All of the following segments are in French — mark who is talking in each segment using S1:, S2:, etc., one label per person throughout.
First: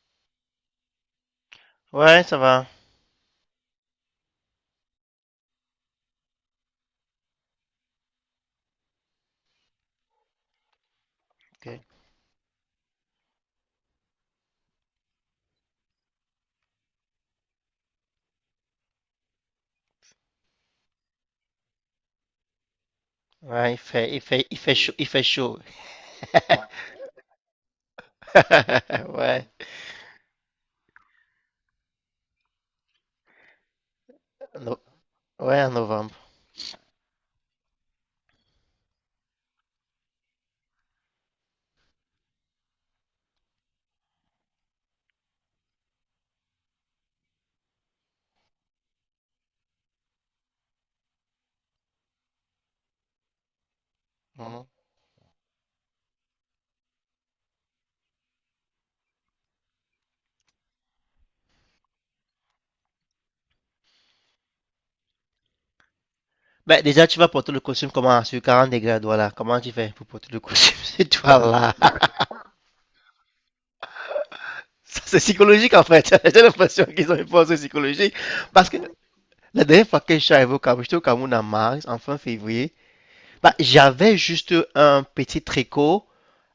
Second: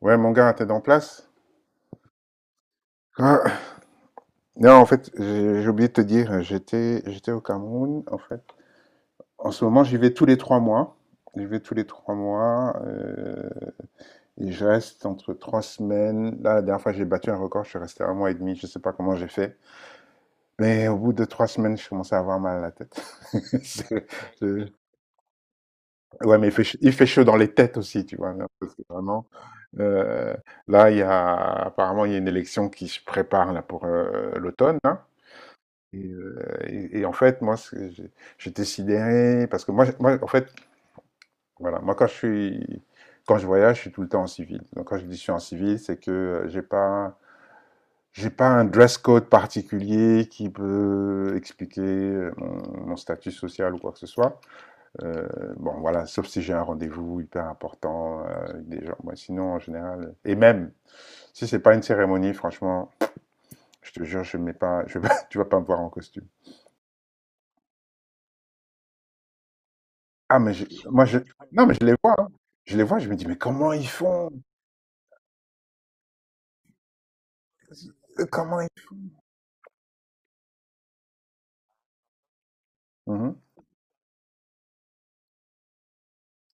S1: Ouais, mon gars, t'es en place?
S2: Ouais, ça va.
S1: Ah, non, en fait, j'ai oublié de te dire, j'étais au Cameroun, en fait. En ce moment, j'y vais tous les 3 mois. J'y vais tous
S2: Ok.
S1: les trois mois. Et je reste entre 3 semaines. Là, la dernière fois, j'ai battu un record, je suis resté un mois et demi. Je sais pas comment j'ai fait. Mais au bout de 3 semaines, je commençais à avoir mal à la tête.
S2: Ouais, il
S1: C'est-
S2: fait, il fait, il
S1: c'est-
S2: fait chaud, il fait chaud.
S1: Ouais, mais il fait chaud dans les têtes aussi, tu vois, là, parce que vraiment.
S2: Ouais,
S1: euh, Là, apparemment, il y a une élection qui se prépare là, pour l'automne,
S2: no-
S1: hein.
S2: ouais, en
S1: Et,
S2: novembre.
S1: heu, et en fait, moi, ce j'ai j'étais sidéré parce que moi, en fait, voilà, moi, quand je voyage, je suis tout le temps en civil. Donc quand je dis: «Je suis en civil», c'est que, heu, j'ai pas j'ai pas un dress code particulier qui peut expliquer, mon statut social ou quoi que ce soit.
S2: Mhm.
S1: Heu, bon, voilà, sauf si j'ai un rendez-vous hyper important, avec des gens. Moi, sinon, en général, et même si c'est pas une cérémonie, franchement, je te jure, je mets pas je pas tu vas pas me voir en costume.
S2: Ben, déjà, tu vas porter le costume comment? Sur 40 degrés, voilà. Comment tu fais pour porter
S1: Ah,
S2: le
S1: mais je,
S2: costume
S1: moi, je,
S2: sur toi
S1: non,
S2: là?
S1: mais je les vois, hein. Je les vois, je me dis, mais comment ils font?
S2: Ça, c'est psychologique en fait. J'ai l'impression qu'ils ont une force psychologique.
S1: Comment ils
S2: Parce que la dernière fois que je suis arrivé au Cameroun, j'étais au Cameroun en mars, en fin février.
S1: font? Mhm.
S2: Bah, j'avais juste un petit tricot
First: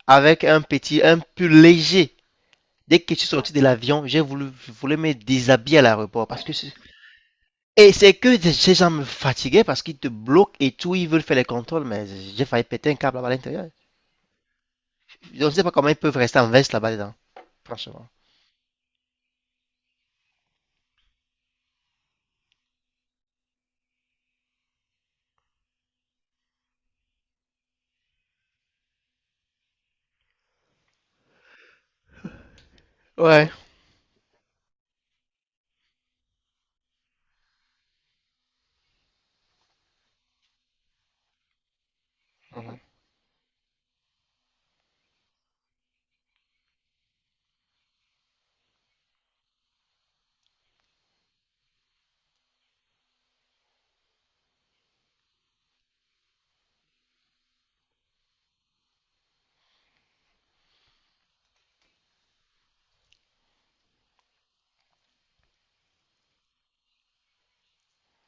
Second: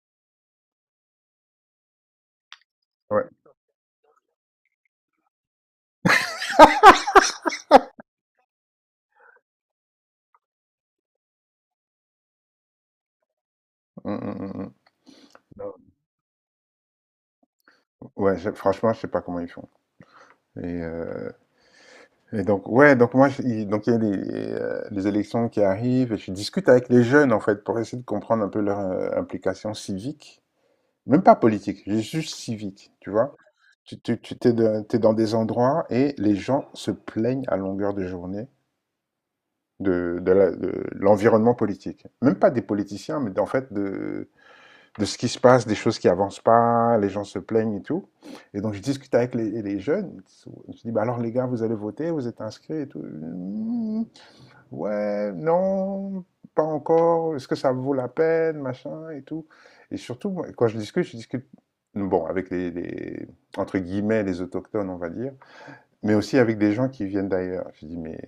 S2: avec un pull léger. Dès que je suis
S1: Ouais.
S2: sorti de l'avion, j'ai voulu, je me déshabiller à l'aéroport parce que et c'est que ces gens me fatiguaient parce qu'ils te bloquent et tout, ils veulent faire les contrôles, mais j'ai failli péter un câble là-bas à l'intérieur.
S1: Mm, mm, mm, mm.
S2: Je ne sais pas comment
S1: Non.
S2: ils peuvent rester en veste là-bas dedans, franchement.
S1: Ouais, franchement, je sais pas comment ils font. Et, euh, et donc, ouais, donc moi, donc il y a les élections qui arrivent et je discute avec les jeunes, en fait, pour essayer de comprendre un peu leur implication civique. Même pas politique, juste civique, tu vois.
S2: Ouais.
S1: Tu t'es dans des endroits et les gens se plaignent à longueur de journée de l'environnement politique. Même pas des
S2: Mhm.
S1: politiciens, mais en fait de ce qui se passe, des choses qui avancent pas, les gens se plaignent et tout. Et donc je discute avec les jeunes. Je dis, bah alors les gars, vous allez voter, vous êtes inscrits et tout. Hmm, ouais, non, pas encore. Est-ce que ça vaut la peine, machin et tout. Et surtout, moi, quand je discute, bon, avec entre guillemets, les autochtones, on va dire, mais aussi avec des gens qui viennent d'ailleurs. Je dis, mais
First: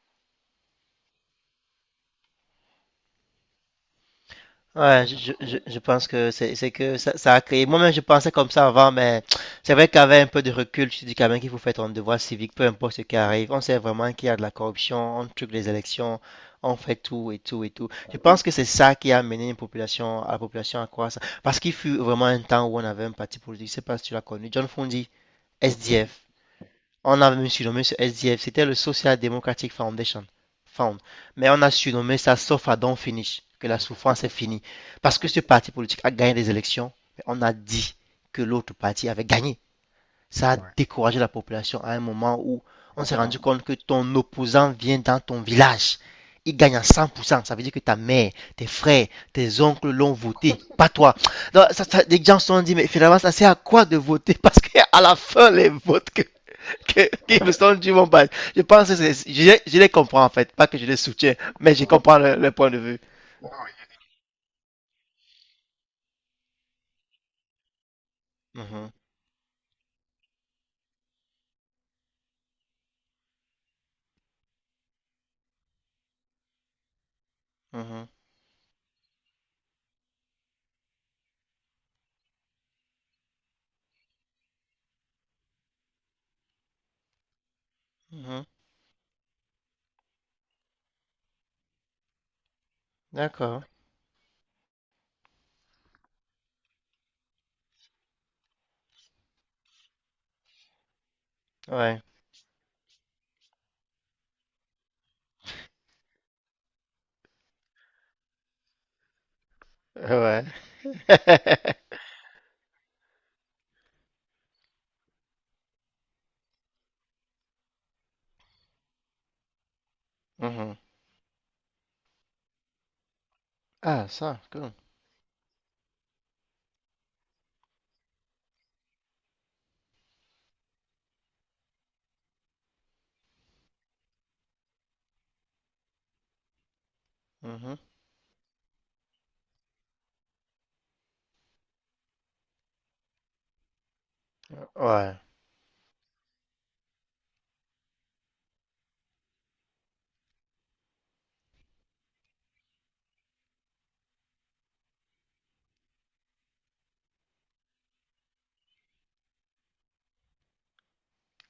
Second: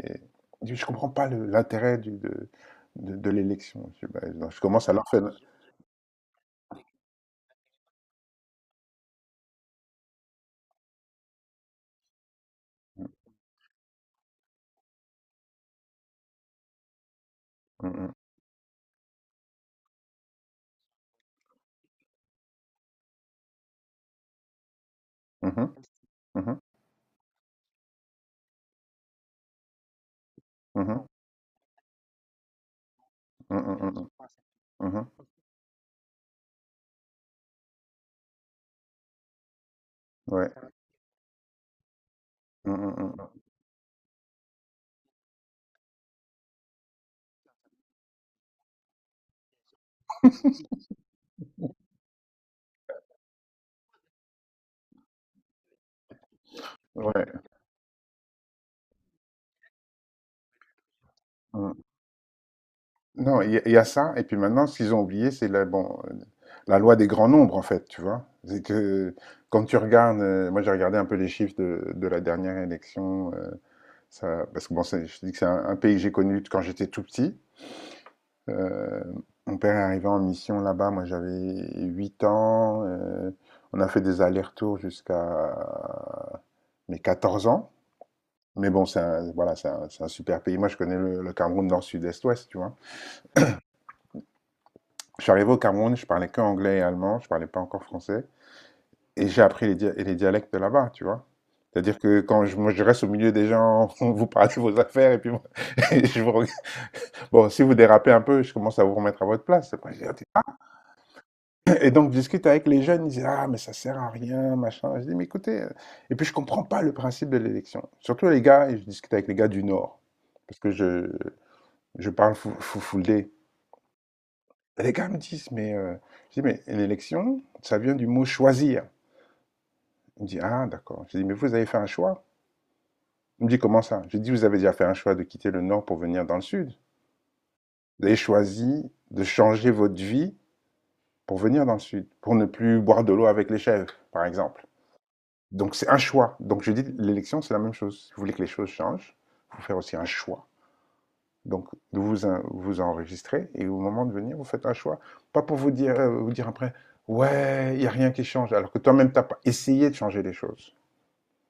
S1: je ne comprends pas l'intérêt de l'élection. Je dis, bah, non, je commence à
S2: Ouais,
S1: leur faire.
S2: je pense que c'est que ça a créé. Moi-même, je pensais comme ça avant, mais c'est vrai qu'avec un peu de recul, tu te dis quand même qu'il faut faire ton devoir civique, peu importe ce qui arrive. On sait vraiment qu'il y a de la corruption, on truc les élections, on fait tout et tout et tout.
S1: Mhm,
S2: Je pense que c'est ça qui a amené à la population à croire ça. Parce qu'il fut vraiment un temps où on avait un parti politique, je sais pas si tu l'as connu, John Fundi,
S1: mhm,
S2: SDF.
S1: mhm,
S2: On avait surnommé ce SDF, c'était le Social Democratic Foundation. Found.
S1: mhm,
S2: Mais on a surnommé ça sauf à Don't Finish,
S1: mhm,
S2: que la
S1: mhm,
S2: souffrance est finie.
S1: mhm,
S2: Parce que ce parti politique a gagné des élections, mais on a dit que l'autre parti avait gagné.
S1: ouais,
S2: Ça a, ouais, découragé la population à un moment où on s'est
S1: mhm,
S2: rendu compte que ton opposant vient dans ton village. Il gagne à 100%. Ça veut dire que ta mère, tes frères, tes oncles l'ont voté, pas toi. Donc, les gens se sont dit, mais finalement, ça sert à quoi de voter? Parce qu'à la fin, les votes
S1: mhm, ouais,
S2: qui me sont du bon bal. Je pense que je les comprends en fait, pas que je les soutiens, mais
S1: mhm.
S2: je comprends le point de vue.
S1: Non, il y a ça. Et puis maintenant, ce qu'ils ont oublié, c'est la, bon, la loi des grands nombres, en fait, tu vois. C'est
S2: Mhm,
S1: que quand tu regardes, moi j'ai regardé un peu les chiffres de la dernière élection, ça, parce que bon, je te dis que c'est un pays que j'ai connu quand j'étais tout petit.
S2: mhm,
S1: Heu, Mon père est arrivé en mission là-bas, moi j'avais 8 ans, on a fait des allers-retours jusqu'à mes 14 ans.
S2: mhm.
S1: Mais bon, c'est un voilà, c'est un super pays. Moi, je connais le Cameroun nord, sud, est, ouest, tu vois?
S2: D'accord.
S1: Je suis arrivé au Cameroun, je parlais qu'anglais et allemand, je parlais pas encore français et j'ai appris les dialectes de là-bas, tu vois? C'est-à-dire
S2: Ouais.
S1: que quand je moi, je reste au milieu des gens, vous parlez de vos affaires et puis moi, je vous reg bon, si vous dérapez un peu, je commence à vous remettre à votre place. Après, je dis,
S2: Ouais.
S1: et donc, je discute avec les jeunes, ils disent: «Ah, mais ça sert à rien, machin.» Je dis: «Mais écoutez, et puis je comprends pas le principe de l'élection.» Surtout les gars, et je discute avec les gars du Nord, parce que
S2: Mhm.
S1: je parle foulé.
S2: Ah, ça, cool.
S1: Et les gars me disent: «Mais, Je dis: «Mais l'élection, ça vient du mot choisir.» Il me dit: «Ah, d'accord.» Je dis: «Mais vous avez fait un choix.» Il me dit: «Comment ça?» Je dis: «Vous avez déjà fait un choix de quitter le Nord pour venir dans le Sud.
S2: Mhm.
S1: Vous avez choisi de changer votre vie pour venir dans le Sud, pour ne plus boire de l'eau avec les chèvres, par exemple.
S2: Ouais.
S1: Donc c'est un choix.» Donc je dis l'élection, c'est la même chose. Si vous voulez que les choses changent, il faut faire aussi un choix. Donc vous vous enregistrez et au moment de venir, vous faites un choix. Pas pour vous dire après, ouais, il n'y a rien qui change, alors que toi-même, tu n'as pas essayé de changer les choses.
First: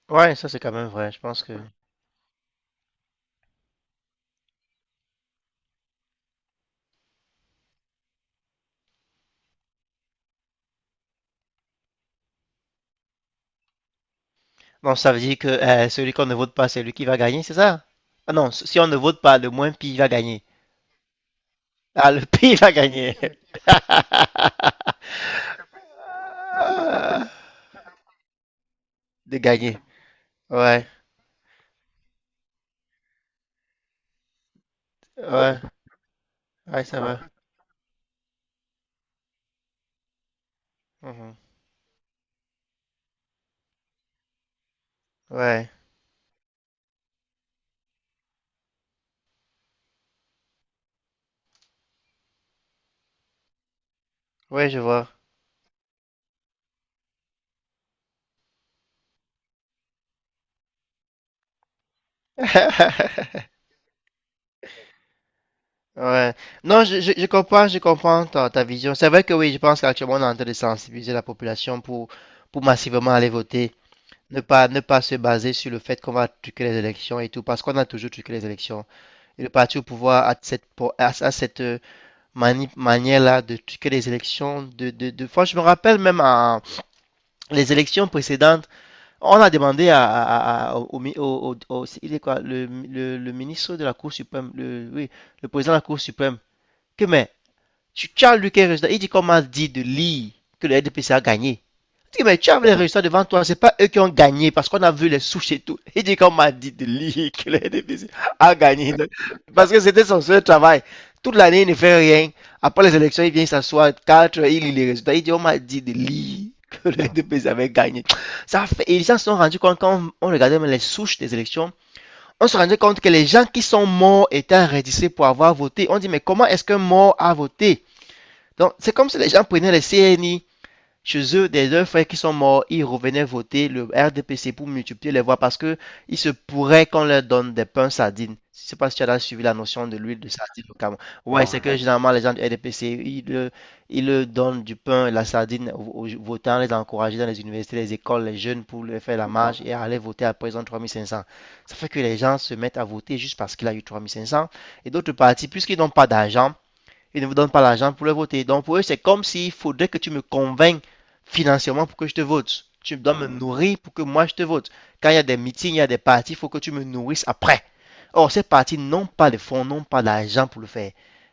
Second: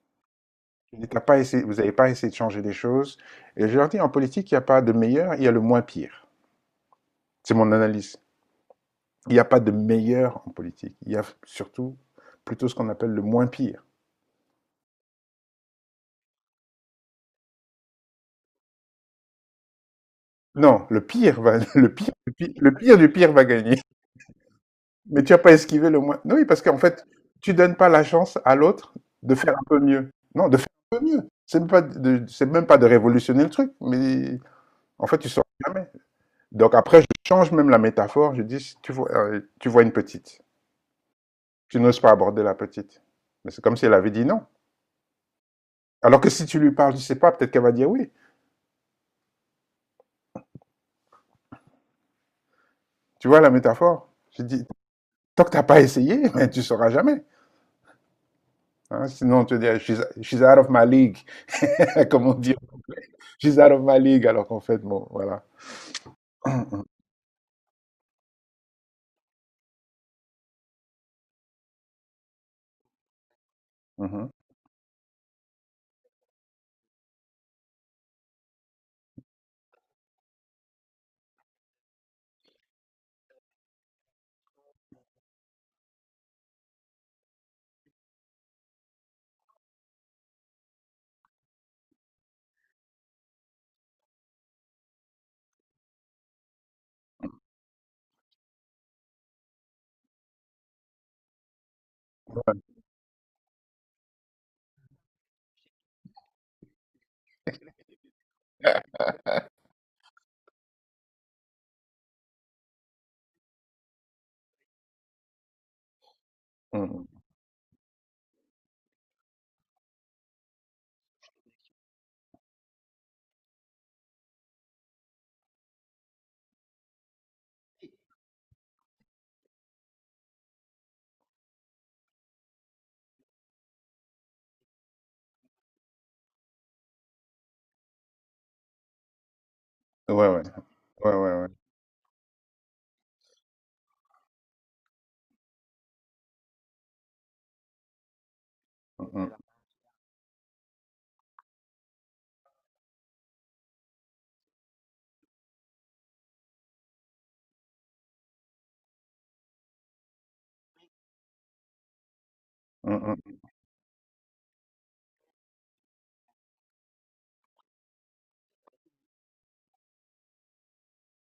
S2: Ouais, ça c'est quand même
S1: Tu
S2: vrai, je
S1: n'as pas
S2: pense que.
S1: essayé, vous n'avez pas essayé de changer les choses. Et je leur dis, en politique, il n'y a pas de meilleur, il y a le moins pire. C'est mon analyse. Il n'y a pas de meilleur en politique. Il y a surtout plutôt ce qu'on appelle le moins pire.
S2: Non, ça veut dire que celui qu'on ne vote pas, c'est lui qui va gagner, c'est ça? Ah non, si on ne vote pas, le moins pire va gagner.
S1: Non, le pire va, le
S2: Ah,
S1: pire,
S2: le
S1: le pire,
S2: pire va
S1: le pire du
S2: gagner.
S1: pire va gagner. Mais tu as pas esquivé le moins. Non. Oui, parce qu'en fait, tu donnes pas la chance à l'autre de
S2: De
S1: faire un peu
S2: gagner.
S1: mieux. Non, de faire
S2: Ouais,
S1: un peu mieux. C'est même pas de, c'est même pas de révolutionner le truc, mais en fait, tu sors
S2: ouais,
S1: jamais. Donc
S2: ouais,
S1: après,
S2: ça
S1: je
S2: va.
S1: change même la métaphore. Je dis, si tu vois, tu vois une petite.
S2: Mhm.
S1: Tu n'oses pas aborder la petite. Mais c'est comme si elle avait dit non.
S2: Ouais,
S1: Alors que si tu lui parles, je sais pas, peut-être qu'elle va dire oui. Tu vois la métaphore? Je dis,
S2: ouais, je vois.
S1: tant que t'as pas essayé, ben, tu sauras jamais, hein. Sinon, on te dit: «Ah, she's out of my league.» Comme on dit, she's out of my league. Alors qu'en fait, bon, voilà.
S2: Ouais. Non, je comprends ta vision. C'est vrai que oui, je pense qu'actuellement, on est en train de sensibiliser la population pour massivement aller voter.
S1: Mmh mh.
S2: Ne pas se baser sur le fait qu'on va truquer les élections et tout, parce qu'on a toujours truqué les élections. Et le parti au pouvoir a cette manière-là de truquer les élections. Franchement, je me rappelle même à les élections précédentes. On a demandé il est quoi, le ministre de la Cour suprême, le, oui, le président de la Cour suprême, que mais, tu as. Il dit qu'on m'a dit de lire que le RDPC a gagné. Tu mais tu avais les résultats devant toi, c'est pas eux qui ont gagné parce qu'on a vu les souches et tout. Il dit qu'on m'a dit de lire que le NDPC a gagné, parce que c'était son seul travail. Toute l'année, il ne fait rien. Après les élections, il vient s'asseoir, 4, il lit les résultats. Il dit, on m'a dit de lire que le
S1: Mmh.
S2: NDPC avait gagné. Ça fait, et ils s'en sont rendus compte quand on regardait les souches des élections. On se rendait compte que les gens qui sont morts étaient enregistrés pour avoir voté. On dit, mais comment est-ce qu'un mort a voté? Donc, c'est comme si les gens prenaient les CNI, chez eux, des deux frères qui sont morts, ils revenaient voter le RDPC pour multiplier les voix parce que il se pourrait qu'on leur donne des pains sardines. Je ne sais pas si tu as déjà suivi la notion de
S1: Ouais,
S2: l'huile de
S1: ouais.
S2: sardine au Cameroun.
S1: Ouais, ouais,
S2: Ouais,
S1: ouais.
S2: c'est que généralement les gens du RDPC, ils leur donnent du pain et la sardine aux votants, les encourager dans les universités, les écoles, les jeunes pour leur faire
S1: Mmh
S2: la
S1: mh.
S2: marche et aller voter à présent 3 500. Ça fait que les gens se mettent à voter juste parce qu'il a eu 3 500. Et d'autres partis, puisqu'ils n'ont pas d'argent, ils ne vous donnent pas l'argent pour le voter. Donc pour eux, c'est comme s'il faudrait que tu me convainques financièrement pour que je te vote. Tu
S1: Mmh
S2: dois me
S1: mh.
S2: nourrir pour que moi je te vote. Quand il y a des meetings, il y a des partis, il faut que tu me nourrisses après. Or, ces partis n'ont pas de fonds, n'ont pas d'argent pour le faire.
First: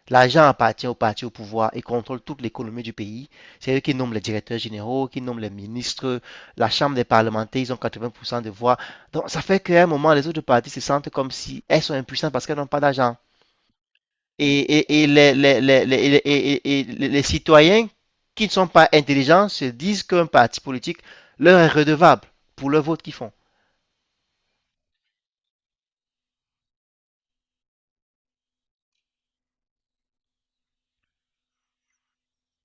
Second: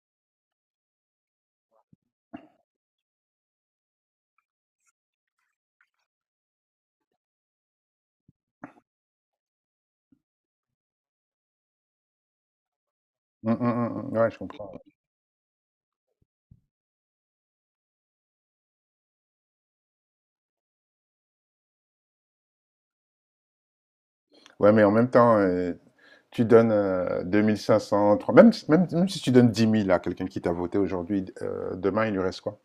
S2: L'argent appartient aux partis au pouvoir et contrôle toute l'économie du pays. C'est eux qui nomment les directeurs généraux, qui nomment les ministres, la chambre des parlementaires, ils ont 80% de voix. Donc ça fait qu'à un moment, les autres partis se sentent comme si elles sont impuissantes parce qu'elles n'ont pas d'argent.
S1: Mmh mmh, mmh, mmh. Ouais, je
S2: Et,
S1: comprends, ouais.
S2: et, et les citoyens qui ne sont pas intelligents se disent qu'un parti politique leur est redevable pour le vote qu'ils font.
S1: Ouais, mais en même temps, tu donnes, 2 500, trois même si tu donnes 10 000 à quelqu'un qui t'a voté aujourd'hui, d demain, il lui reste quoi?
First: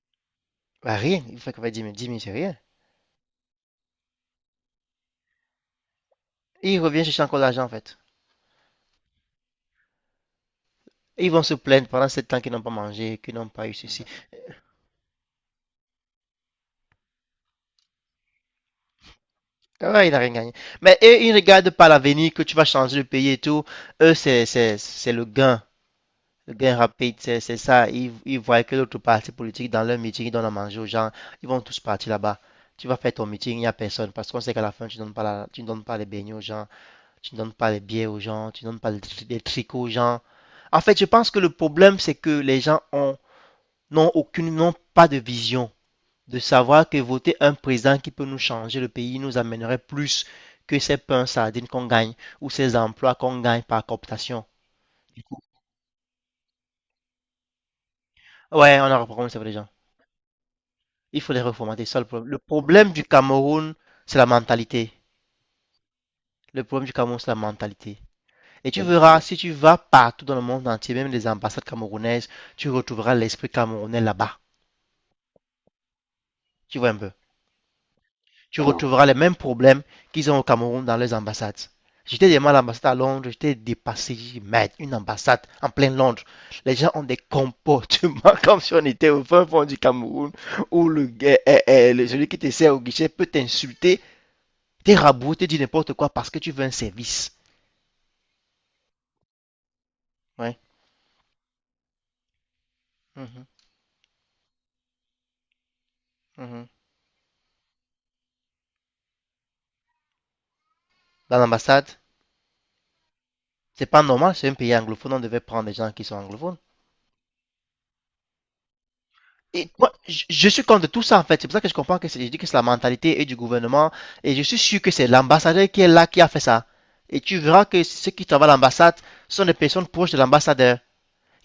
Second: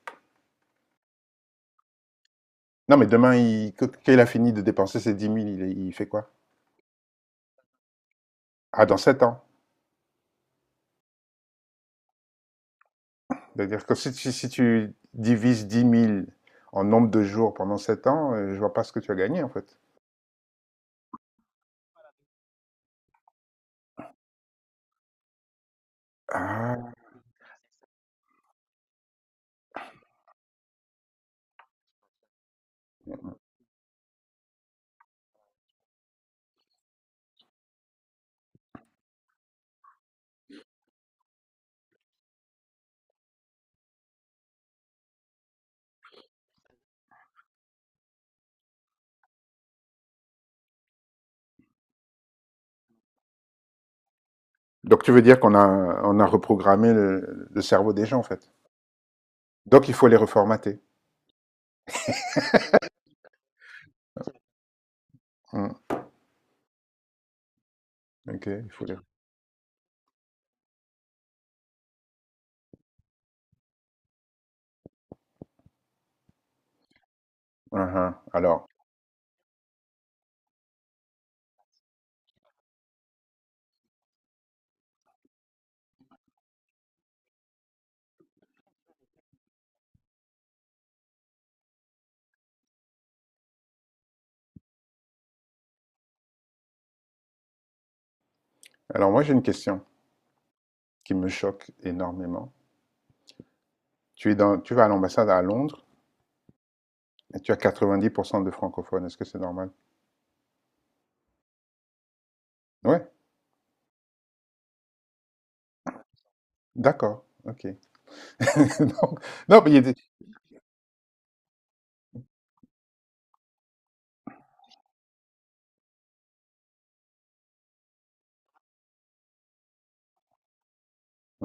S2: Bah, rien, il fait qu'on va 10 000, 10 c'est rien.
S1: Non, mais demain, il que quand il a fini de dépenser ses 10 000, il fait quoi?
S2: Et ils reviennent chercher encore de l'argent en fait.
S1: Ah, dans 7 ans.
S2: Et ils vont se plaindre pendant 7 ans qu'ils n'ont pas mangé, qu'ils n'ont pas eu
S1: C'est-à-dire que
S2: ceci.
S1: si tu divises 10 000 en nombre de jours pendant 7 ans, je vois pas ce que tu as gagné, en fait.
S2: Ah ouais, ils n'ont rien gagné. Mais eux, ils ne regardent pas l'avenir, que tu vas changer le pays et tout. Eux, c'est le gain. Le gain
S1: Ah!
S2: rapide, c'est ça. Ils voient que l'autre parti politique, dans leur meeting, ils donnent à manger aux gens. Ils vont tous partir là-bas. Tu vas faire ton meeting, il n'y a personne. Parce qu'on sait qu'à la fin, tu ne donnes pas tu ne donnes pas les beignets aux gens. Tu ne donnes pas les billets aux gens. Tu ne donnes pas les tricots aux gens. En fait, je pense que le problème, c'est que les gens ont, n'ont aucune, n'ont pas de vision. De savoir que voter un président qui peut nous changer le pays nous amènerait plus que ces pains sardines qu'on gagne ou ces emplois qu'on gagne par cooptation.
S1: Donc tu veux
S2: Du coup,
S1: dire qu'on a reprogrammé le cerveau des gens, en fait?
S2: ouais, on a reprogrammé ça pour les gens.
S1: Donc il faut les reformater.
S2: Il faut les reformer, c'est ça le problème. Le problème du Cameroun, c'est la mentalité.
S1: Mmh,
S2: Le problème du Cameroun, c'est la mentalité.
S1: OK, il
S2: Et tu
S1: faut les.
S2: verras, si tu vas partout dans le monde entier, même les ambassades camerounaises, tu retrouveras l'esprit camerounais là-bas. Tu vois un peu.
S1: Mmh.
S2: Tu
S1: Alors
S2: retrouveras les mêmes problèmes qu'ils ont au Cameroun dans les ambassades. J'étais demain à l'ambassade à Londres, j'étais dépassé. J'ai dit, merde, une ambassade en plein Londres. Les gens ont des comportements comme si on était au fin fond du Cameroun, où le, eh, eh, le- celui qui te sert au guichet peut t'insulter. T'es rabouté, t'es dis n'importe quoi parce que tu veux un service.
S1: alors moi j'ai une question
S2: Ouais.
S1: qui me choque énormément.
S2: Mhm,
S1: Tu es dans tu vas à l'ambassade à Londres
S2: mhm.
S1: et tu as 90 de francophones, est-ce que c'est normal?
S2: Dans l'ambassade,
S1: Ouais,
S2: c'est pas normal, c'est un pays anglophone, on devait prendre des gens qui sont anglophones.
S1: d'accord, OK. Donc non, mais
S2: Et
S1: il y a
S2: moi,
S1: des.
S2: je suis contre tout ça en fait. C'est pour ça que je comprends que c'est, je dis que c'est la mentalité et du gouvernement. Et je suis sûr que c'est l'ambassadeur qui est là qui a fait ça. Et tu verras que ceux qui travaillent à l'ambassade sont des personnes proches de l'ambassadeur.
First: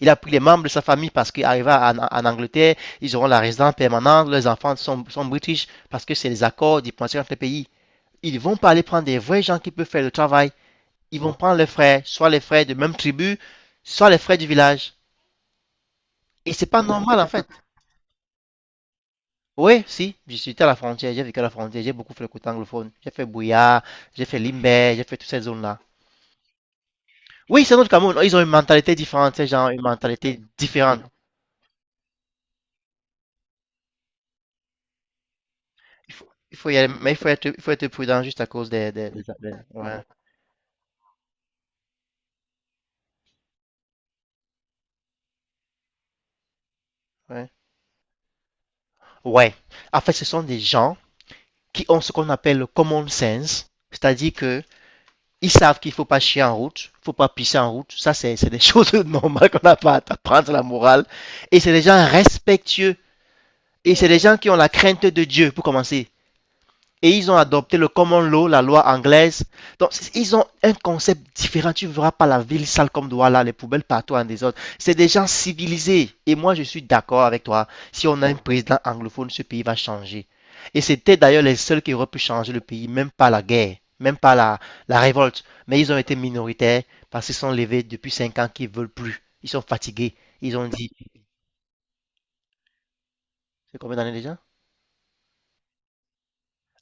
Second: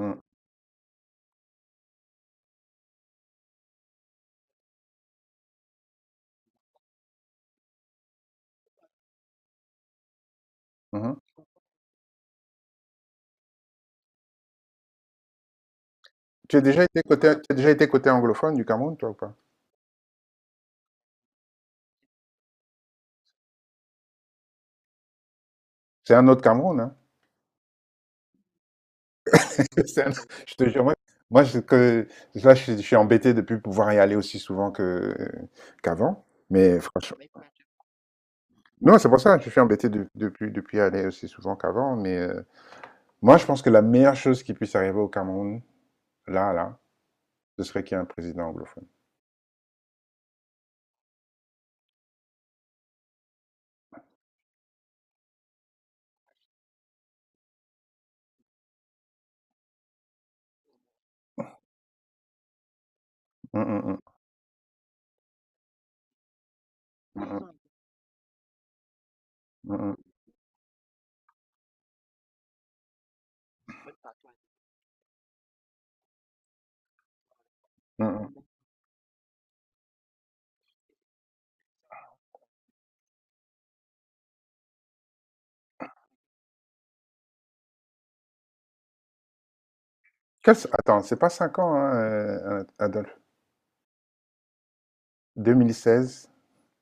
S2: Il a pris les membres de sa famille parce qu'arrivé en Angleterre, ils auront la résidence permanente, leurs enfants sont british parce que c'est les accords diplomatiques entre les pays. Ils vont pas aller prendre des vrais gens qui peuvent faire le travail.
S1: mmh.
S2: Ils vont prendre les frères, soit les frères de même tribu, soit les frères du village. Et
S1: Tu as
S2: c'est pas
S1: déjà été
S2: normal en
S1: côté tu
S2: fait.
S1: as déjà été côté anglophone du Cameroun, toi, ou pas?
S2: Oui, si, je suis à la frontière, j'ai vécu à la frontière, j'ai beaucoup fait le côté anglophone. J'ai fait Bouya, j'ai fait Limbé, j'ai fait toutes ces zones-là.
S1: C'est un autre Cameroun, hein?
S2: Oui, c'est notre Cameroun, ils ont une mentalité différente, ces gens, une
S1: C'est un autre,
S2: mentalité
S1: je te jure, moi
S2: différente.
S1: moi c'est que là, je suis embêté de ne plus pouvoir y aller aussi souvent que qu'avant,
S2: Il faut y
S1: mais
S2: aller, mais
S1: franchement.
S2: il faut être prudent juste à cause des,
S1: Non, c'est
S2: des,
S1: pour
S2: des-
S1: ça que je
S2: des-
S1: suis embêté
S2: ouais,
S1: depuis aller aussi souvent qu'avant. Mais moi, je pense que la meilleure chose qui puisse arriver au Cameroun, là, là,
S2: ouais.
S1: ce serait qu'il y ait un président anglophone.
S2: Ouais. En fait, ce sont des gens qui ont ce qu'on appelle le common sense, c'est-à-dire que ils savent qu'il faut pas chier en route, faut pas pisser en route. Ça, c'est des choses normales qu'on n'a pas à t'apprendre la morale. Et c'est des gens respectueux.
S1: Mm,
S2: Et
S1: mm,
S2: c'est des gens qui ont la crainte de Dieu, pour commencer et ils ont
S1: mm,
S2: adopté le common law, la loi anglaise.
S1: mm,
S2: Donc,
S1: mm,
S2: ils ont un concept différent. Tu ne verras pas la ville sale comme Douala, les poubelles partout en désordre. C'est des gens civilisés. Et moi, je suis d'accord avec toi.
S1: mm,
S2: Si on
S1: mm,
S2: a un
S1: mm.
S2: président anglophone, ce pays va changer. Et c'était d'ailleurs les seuls qui auraient pu changer le pays, même pas la guerre, même pas la révolte. Mais ils ont été minoritaires parce qu'ils sont levés depuis 5 ans qu'ils ne veulent plus. Ils sont fatigués. Ils ont dit,
S1: Attends, c'est pas 5 ans, hein, Adolphe.
S2: c'est combien d'années déjà?
S1: 2016,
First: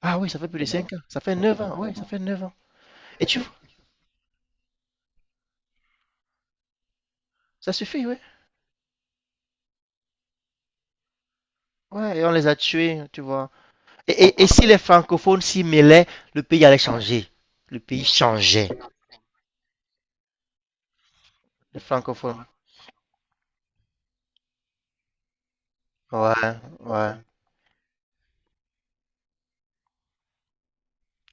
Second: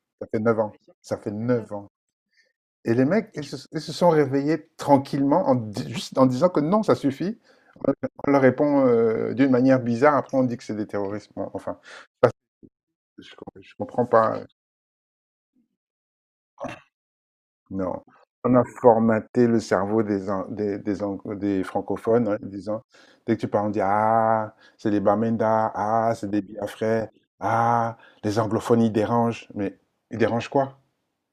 S2: Ah
S1: ça
S2: oui,
S1: fait
S2: ça fait plus
S1: 9
S2: de
S1: ans.
S2: 5 ans.
S1: Ça
S2: Ça
S1: fait
S2: fait 9
S1: 9
S2: ans.
S1: ans.
S2: Oui, ça fait 9 ans.
S1: Et les
S2: Et
S1: mecs,
S2: tu
S1: ils
S2: vois,
S1: se, ils se sont réveillés tranquillement juste en disant que non, ça suffit.
S2: ça suffit, oui.
S1: On leur répond d'une manière bizarre, après on dit que c'est des terroristes. Bon, enfin,
S2: Ouais, et
S1: ça,
S2: on les a tués, tu
S1: je,
S2: vois.
S1: com- je comprends
S2: Et,
S1: pas.
S2: et- et si les francophones s'y mêlaient, le pays allait changer. Le
S1: Non.
S2: pays
S1: On a
S2: changeait.
S1: formaté le cerveau des, an- des, ang- des
S2: Les
S1: francophones, hein,
S2: francophones.
S1: en disant, dès que tu parles, on dit, ah, c'est les Bamenda, ah, c'est
S2: Ouais,
S1: des Biafrais,
S2: ouais.
S1: ah, les anglophones, ils dérangent. Mais ils dérangent quoi?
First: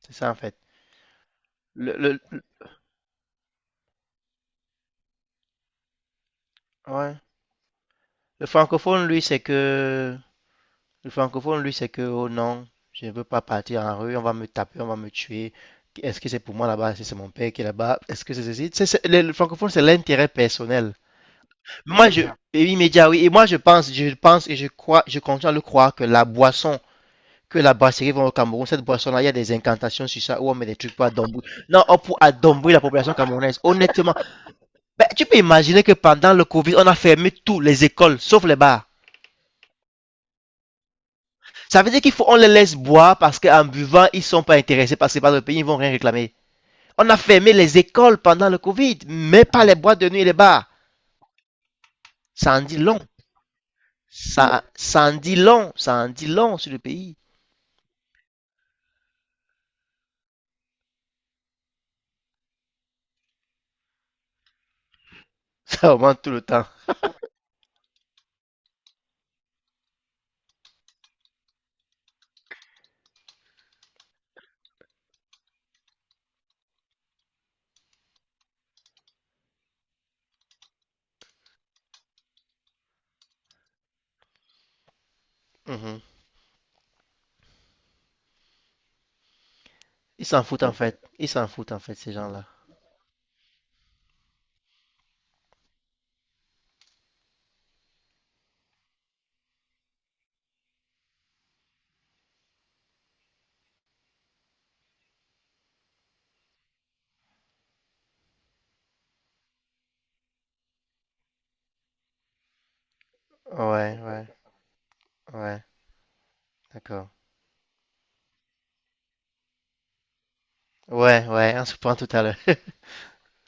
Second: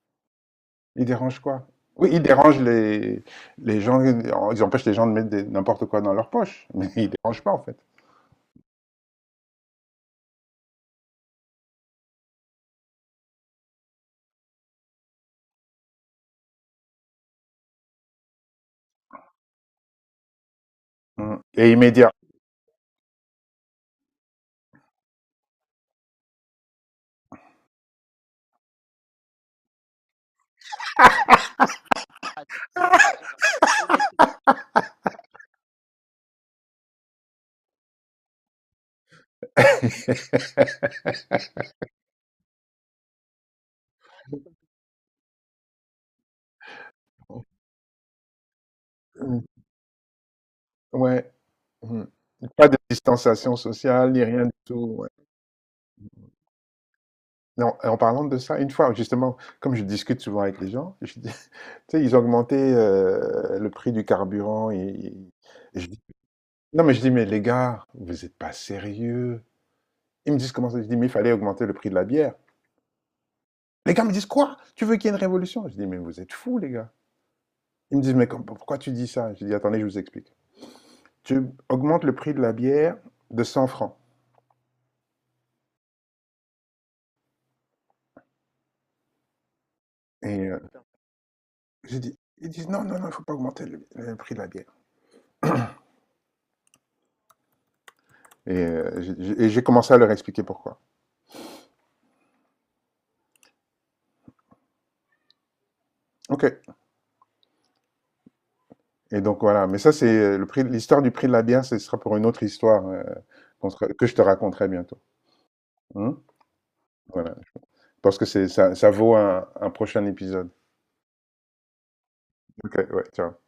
S2: C'est ça en fait.
S1: Ils dérangent quoi?
S2: Le,
S1: Oui,
S2: le,
S1: ils
S2: le-
S1: dérangent les gens, ils empêchent les gens de mettre n'importe quoi dans leur poche, mais ils
S2: ouais.
S1: dérangent pas, en fait.
S2: Le francophone, lui, c'est que. Le francophone, lui, c'est que, oh non, je ne veux pas partir en rue, on va me taper, on va me tuer. Est-ce que c'est pour moi là-bas? Est-ce que c'est mon père qui est là-bas? Est-ce que c'est ceci? Le francophone, c'est l'intérêt personnel.
S1: Mm. Et immédiat.
S2: Moi, je. Et oui, média, oui. Et moi, je pense et je crois, je continue à le croire que la boisson, que la brasserie vend au Cameroun, cette boisson-là, il y a des incantations sur ça, où on met des trucs pour adombrer. Non, on pour adombrer la population camerounaise. Honnêtement, ben, tu peux imaginer que pendant le Covid, on a fermé toutes les écoles, sauf les bars. Ça veut dire qu'il faut, on les laisse boire parce qu'en buvant, ils sont pas intéressés parce que par le pays, ils vont rien réclamer. On a fermé les écoles pendant le Covid,
S1: Mm.
S2: mais pas les boîtes de nuit et les bars.
S1: Ouais. Mm.
S2: Ça en
S1: Pas de
S2: dit long.
S1: distanciation sociale, ni rien du tout.
S2: Ça en dit long. Ça en dit long sur le pays.
S1: Et en parlant de ça, une fois, justement, comme je discute souvent avec les gens, je dis, tu sais, ils ont augmenté le prix du carburant. Et, et je
S2: Ça
S1: dis,
S2: augmente tout le temps.
S1: non, mais je dis, mais les gars, vous êtes pas sérieux. Ils me disent comment ça. Je dis, mais il fallait augmenter le prix de la bière. Les gars me disent, quoi? Tu veux qu'il y ait une révolution? Je dis, mais vous êtes fous, les gars. Ils me disent, mais pourquoi tu dis ça? Je dis, attendez, je vous explique. Tu augmentes le prix de la bière de 100 francs.
S2: Mhm. Ils s'en
S1: Et
S2: foutent en fait. Ils s'en foutent en fait,
S1: je
S2: ces
S1: dis,
S2: gens-là.
S1: ils disent, non, non, non, il ne faut pas augmenter le prix de la bière. Et j'ai commencé à leur expliquer pourquoi. OK. Et donc voilà, mais ça c'est le prix, l'histoire du prix de la bière, ce sera pour une autre histoire,
S2: Ouais,
S1: que je te
S2: ouais.
S1: raconterai bientôt.
S2: Ouais,
S1: Hein.
S2: d'accord.
S1: Voilà, parce que c'est ça, ça vaut un prochain épisode.
S2: Ouais, ouais, un sous-point total.
S1: OK, ouais, ciao.